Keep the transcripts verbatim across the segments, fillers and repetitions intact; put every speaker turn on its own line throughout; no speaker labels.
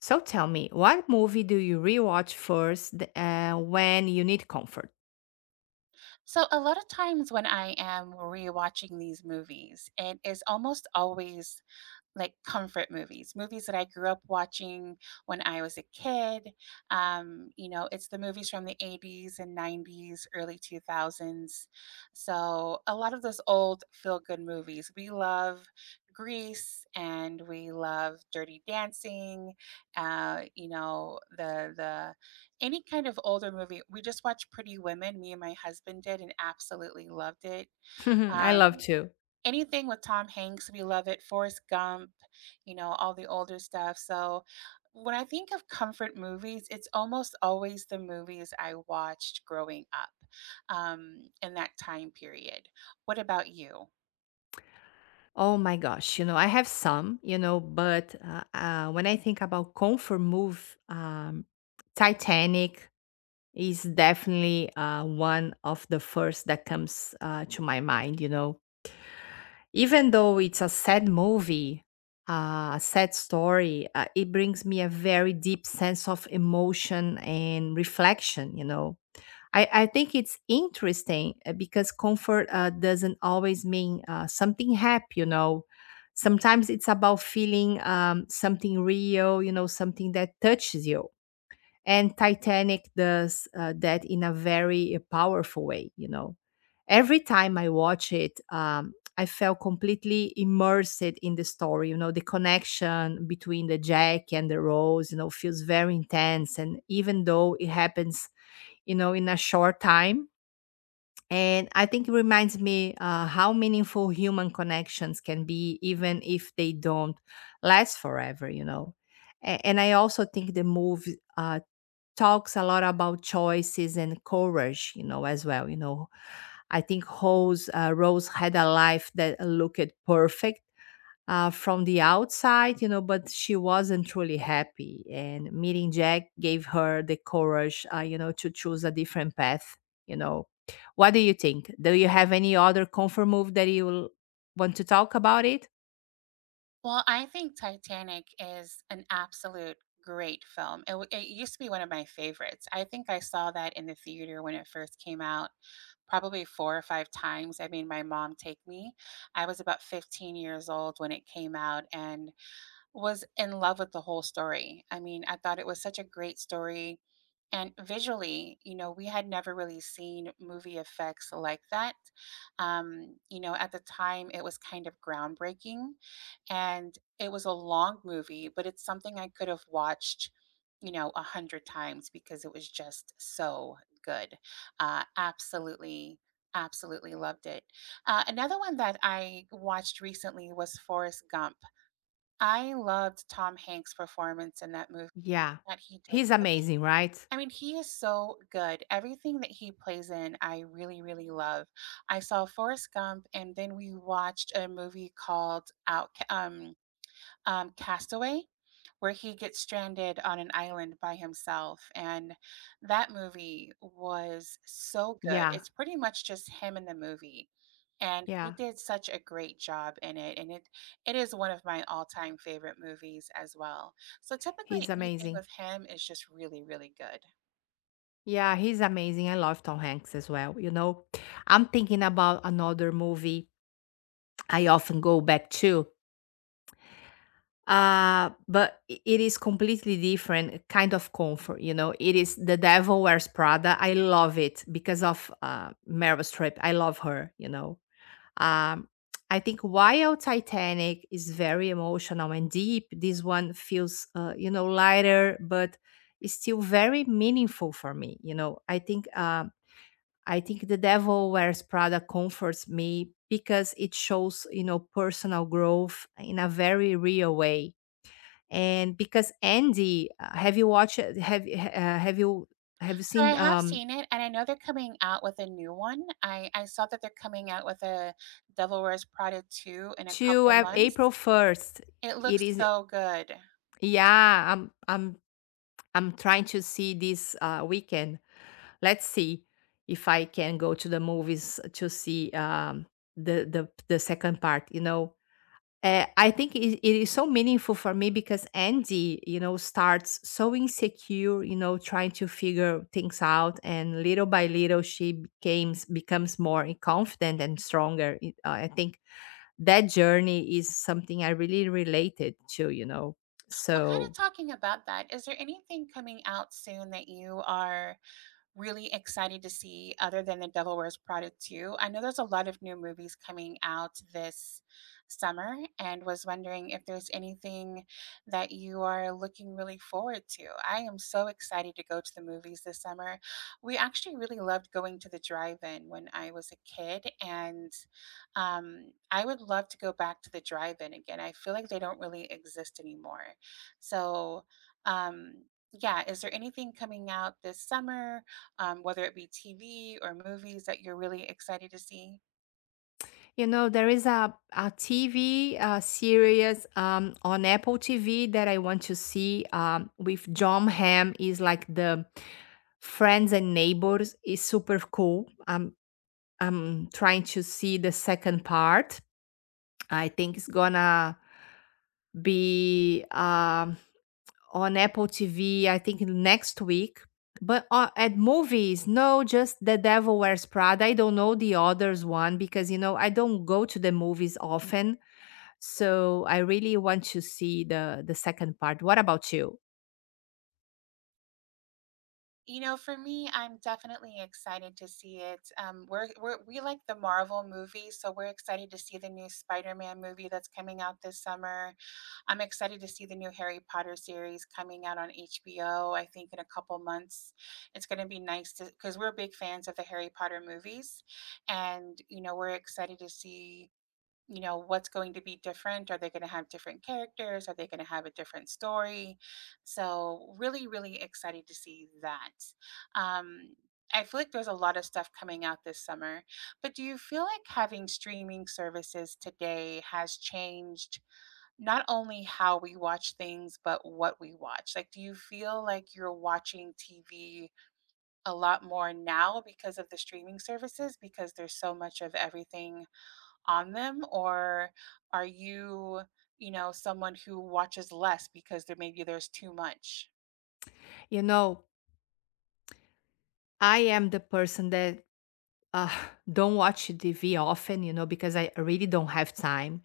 So tell me, what movie do you rewatch first th- uh, when you need comfort?
So a lot of times when I am rewatching these movies, it is almost always like comfort movies, movies that I grew up watching when I was a kid. Um, you know, it's the movies from the eighties and nineties, early two thousands. So, a lot of those old feel good movies. We love Grease and we love Dirty Dancing. Uh, you know, the the Any kind of older movie. We just watched Pretty Women, me and my husband did, and absolutely loved it.
I love
Um
to.
Anything with Tom Hanks, we love it. Forrest Gump, you know, All the older stuff. So when I think of comfort movies, it's almost always the movies I watched growing up um, in that time period. What about you?
Oh my gosh, you know, I have some, you know, but uh, uh, when I think about comfort move, um, Titanic is definitely uh, one of the first that comes uh, to my mind, you know. Even though it's a sad movie, uh, a sad story, uh, it brings me a very deep sense of emotion and reflection, you know. I, I think it's interesting uh, because comfort uh, doesn't always mean uh, something happy, you know. Sometimes it's about feeling um, something real, you know, something that touches you. And Titanic does uh, that in a very uh, powerful way, you know. Every time I watch it, um, I felt completely immersed in the story. You know, the connection between the Jack and the Rose, you know, feels very intense. And even though it happens, you know, in a short time. And I think it reminds me uh, how meaningful human connections can be, even if they don't last forever, you know. A- And I also think the movie uh, talks a lot about choices and courage, you know, as well. You know, I think Rose, uh, Rose had a life that looked perfect, uh, from the outside, you know, but she wasn't truly happy. And meeting Jack gave her the courage, uh, you know, to choose a different path. You know, what do you think? Do you have any other comfort move that you will want to talk about it?
Well, I think Titanic is an absolute great film. It, w- it used to be one of my favorites. I think I saw that in the theater when it first came out, probably four or five times. I made my mom take me. I was about fifteen years old when it came out, and was in love with the whole story. I mean, I thought it was such a great story. And visually, you know, we had never really seen movie effects like that. Um, you know, at the time, it was kind of groundbreaking. And it was a long movie, but it's something I could have watched, you know, a hundred times because it was just so good. Uh, absolutely, absolutely loved it. Uh, another one that I watched recently was Forrest Gump. I loved Tom Hanks' performance in that movie,
Yeah,
that he did
he's
such
amazing, right?
I mean, he is so good. Everything that he plays in, I really, really love. I saw Forrest Gump, and then we watched a movie called Out. Um, um, Castaway, where he gets stranded on an island by himself. And that movie was so good.
Yeah,
It's pretty much just him in the movie. And he
yeah,
did such a great job in it. And it, it is one of my all time favorite movies as well. So
he's
typically anything
amazing.
with him is just really, really good.
Yeah, he's amazing. I love Tom Hanks as well. You know, I'm thinking about another movie I often go back to. Uh but i- it is completely different kind of comfort, you know. It is The Devil Wears Prada. I love it because of uh Meryl Streep. I love her, you know. um I think while Titanic is very emotional and deep, this one feels uh, you know, lighter, but it's still very meaningful for me, you know. i think um I think The Devil Wears Prada comforts me because it shows, you know, personal growth in a very real way. And because Andy, uh, have you watched? Uh, Have y- ha- uh, have you Have you
So I
seen
have
um
seen it, and I know they're coming out with a new one. I, I saw that they're coming out with a Devil Wears Prada two in a
to
couple
uh, April
months.
first?
It
It
looks
is.
so good.
Yeah. I'm I'm I'm trying to see this uh, weekend. Let's see if I can go to the movies to see um the the the second part. You know, Uh, I think it, it is so meaningful for me because Andy, you know, starts so insecure, you know, trying to figure things out, and little by little she becomes becomes more confident and stronger. It- uh, I think that journey is something I really related to, you know.
Well, kind
So
of talking about that, is there anything coming out soon that you are really excited to see other than The Devil Wears Prada two? I know there's a lot of new movies coming out this summer, and was wondering if there's anything that you are looking really forward to. I am so excited to go to the movies this summer. We actually really loved going to the drive-in when I was a kid, and um, I would love to go back to the drive-in again. I feel like they don't really exist anymore. So, um, yeah, is there anything coming out this summer, um, whether it be T V or movies that you're really excited to see?
you know, there is a, a T V uh, series um, on Apple T V that I want to see um, with John Hamm. Is like the Friends and Neighbors. Is super cool. I'm I'm trying to see the second part. I think it's gonna be um, on Apple T V. I think next week. But uh, at movies, no, just The Devil Wears Prada. I don't know the others one because, you know, I don't go to the movies often, so I really want to see the the second part. What about you?
You know, for me, I'm definitely excited to see it. Um, we're, we're we like the Marvel movies, so we're excited to see the new Spider-Man movie that's coming out this summer. I'm excited to see the new Harry Potter series coming out on H B O. I think in a couple months, it's going to be nice to because we're big fans of the Harry Potter movies, and you know, we're excited to see, you know, what's going to be different. Are they going to have different characters? Are they going to have a different story? So really, really excited to see that um I feel like there's a lot of stuff coming out this summer, but do you feel like having streaming services today has changed not only how we watch things, but what we watch? Like, do you feel like you're watching T V a lot more now because of the streaming services? Because there's so much of everything on them, or are you, you know, someone who watches less because there maybe there's too much?
You know, I am the person that uh, don't watch T V often, you know, because I really don't have time.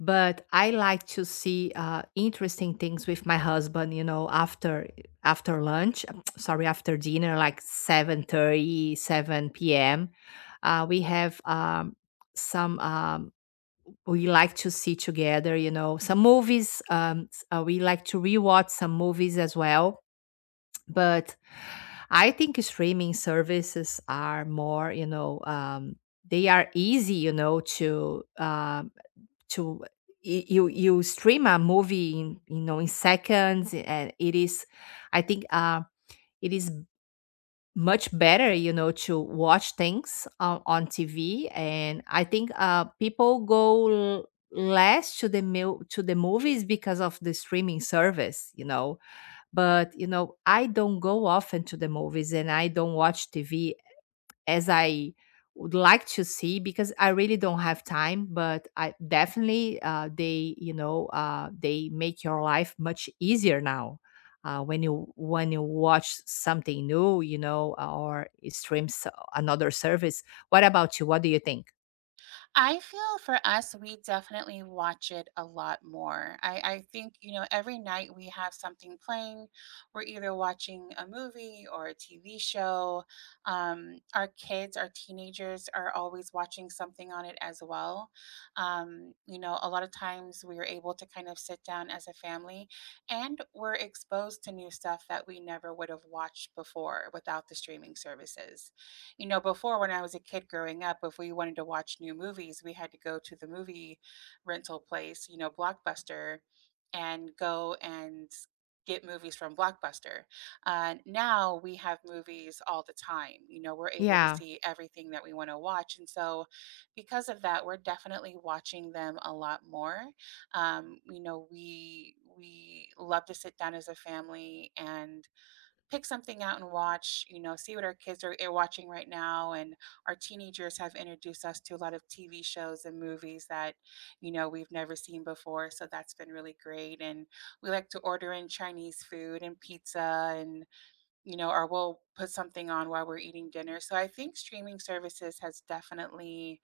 But I like to see uh, interesting things with my husband, you know, after after lunch. Sorry, after dinner, like seven thirty, seven p m. Uh, we have um, some. Um, we like to see together, you know, some movies. Um, s- uh, we like to rewatch some movies as well. But I think streaming services are more, you know, um, they are easy, you know, to um, to y- you you stream a movie in, you know, in seconds, and it is, I think, uh, it is much better, you know, to watch things on, on T V. And I think uh, people go l- less to the mil- to the movies because of the streaming service, you know. But you know, I don't go often to the movies, and I don't watch T V as I would like to see because I really don't have time, but I definitely uh, they, you know, uh, they make your life much easier now. Uh, when you when you watch something new, you know, or stream s- another service. What about you? What do you think?
I feel for us, we definitely watch it a lot more. I, I think, you know, every night we have something playing. We're either watching a movie or a T V show. Um, our kids, our teenagers, are always watching something on it as well. Um, you know, a lot of times we are able to kind of sit down as a family, and we're exposed to new stuff that we never would have watched before without the streaming services. You know, before when I was a kid growing up, if we wanted to watch new movies, we had to go to the movie rental place, you know, Blockbuster, and go and get movies from Blockbuster. Uh, now we have movies all the time. You know, we're able to
Yeah,
see everything that we want to watch. And so, because of that, we're definitely watching them a lot more. Um, you know, we we love to sit down as a family and pick something out and watch, you know, see what our kids are, are watching right now. And our teenagers have introduced us to a lot of T V shows and movies that, you know, we've never seen before. So that's been really great. And we like to order in Chinese food and pizza, and, you know, or we'll put something on while we're eating dinner. So I think streaming services has definitely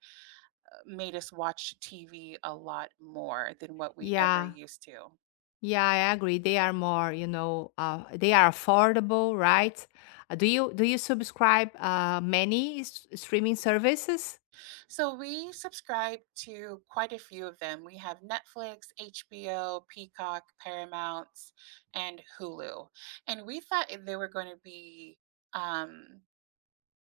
uh, made us watch T V a lot more than what we ever
yeah,
used to.
yeah. I agree. They are more, you know, uh, they are affordable, right? Uh, Do you do you subscribe uh, many s- streaming services?
So we subscribe to quite a few of them. We have Netflix, H B O, Peacock, Paramount, and Hulu. And we thought they were going to be um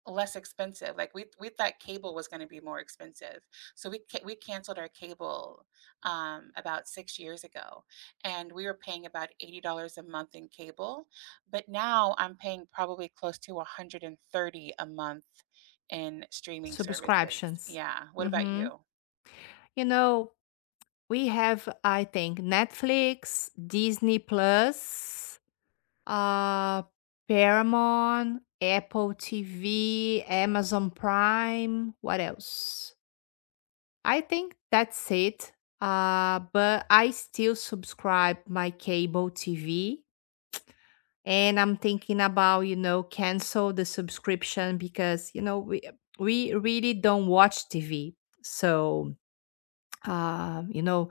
less expensive. Like we we thought cable was going to be more expensive, so we ca- we canceled our cable um, about six years ago, and we were paying about eighty dollars a month in cable, but now I'm paying probably close to one hundred and thirty a month in streaming services.
Subscriptions.
Yeah. What about
Mhm.
you?
You know, we have, I think, Netflix, Disney Plus, uh, Paramount, Apple T V, Amazon Prime. What else? I think that's it. Uh, but I still subscribe my cable T V, and I'm thinking about, you know, cancel the subscription because, you know, we we really don't watch T V. So uh, you know,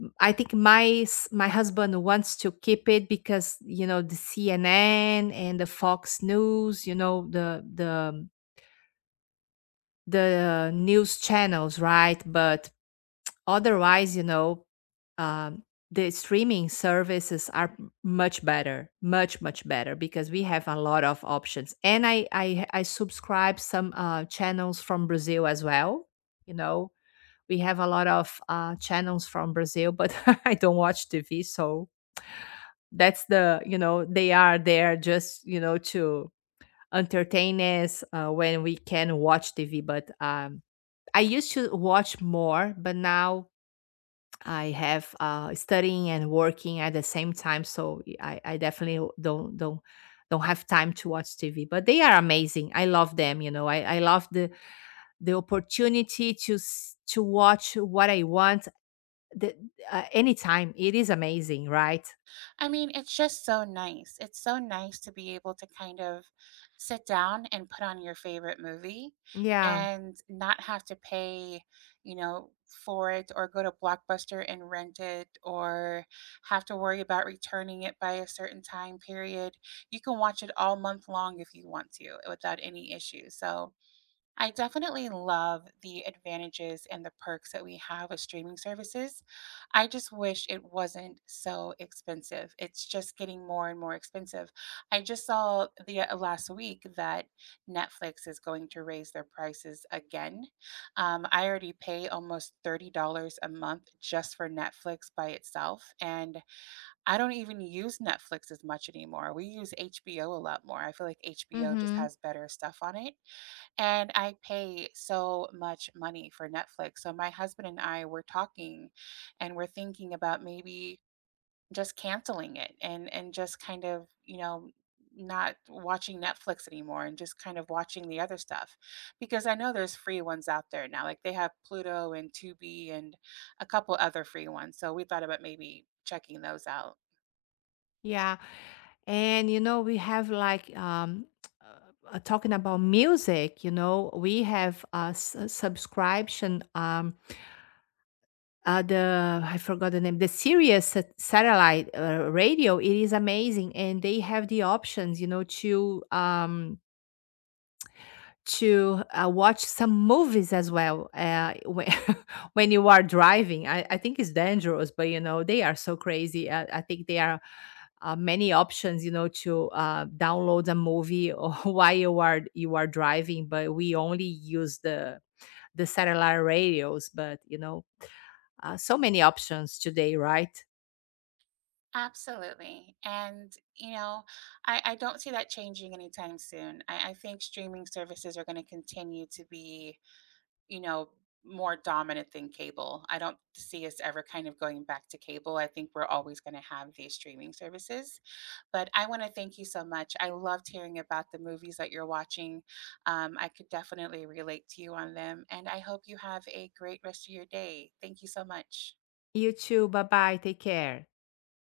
m- I think my s- my husband wants to keep it because, you know, the C N N and the Fox News, you know, the the the news channels, right? But otherwise, you know, um, the streaming services are m- much better, much much better, because we have a lot of options, and i i, I subscribe some uh, channels from Brazil as well, you know. We have a lot of uh, channels from Brazil, but I don't watch T V, so that's the, you know, they are there just, you know, to entertain us uh, when we can watch T V. But um, I used to watch more, but now I have uh, studying and working at the same time, so I, I definitely don't don't don't have time to watch T V. But they are amazing. I love them. You know, I, I love the the opportunity to s- to watch what I want, the uh, anytime. It is amazing, right?
I mean, it's just so nice. It's so nice to be able to kind of sit down and put on your favorite movie,
Yeah.
and not have to pay, you know, for it, or go to Blockbuster and rent it, or have to worry about returning it by a certain time period. You can watch it all month long if you want to without any issue. So I definitely love the advantages and the perks that we have with streaming services. I just wish it wasn't so expensive. It's just getting more and more expensive. I just saw the uh, last week that Netflix is going to raise their prices again. Um, I already pay almost thirty dollars a month just for Netflix by itself. And I don't even use Netflix as much anymore. We use H B O a lot more. I feel like H B O just
Mm-hmm.
has better stuff on it. And I pay so much money for Netflix. So my husband and I were talking, and we're thinking about maybe just canceling it, and and just kind of, you know, not watching Netflix anymore, and just kind of watching the other stuff, because I know there's free ones out there now. Like they have Pluto and Tubi and a couple other free ones. So we thought about maybe checking those out.
Yeah. And you know, we have like um uh, talking about music, you know, we have a, s- a subscription um uh, the I forgot the name, the Sirius sat- satellite uh, radio. It is amazing, and they have the options, you know, to um to, uh, watch some movies as well, uh, when when you are driving. I I think it's dangerous, but, you know, they are so crazy. I I think there are, uh, many options, you know, to, uh, download a movie or while you are you are driving, but we only use the the satellite radios, but, you know, uh, so many options today, right?
Absolutely. And, you know, I, I don't see that changing anytime soon. I, I think streaming services are going to continue to be, you know, more dominant than cable. I don't see us ever kind of going back to cable. I think we're always going to have these streaming services. But I want to thank you so much. I loved hearing about the movies that you're watching. Um, I could definitely relate to you on them. And I hope you have a great rest of your day. Thank you so much.
You too. Bye-bye. Take care.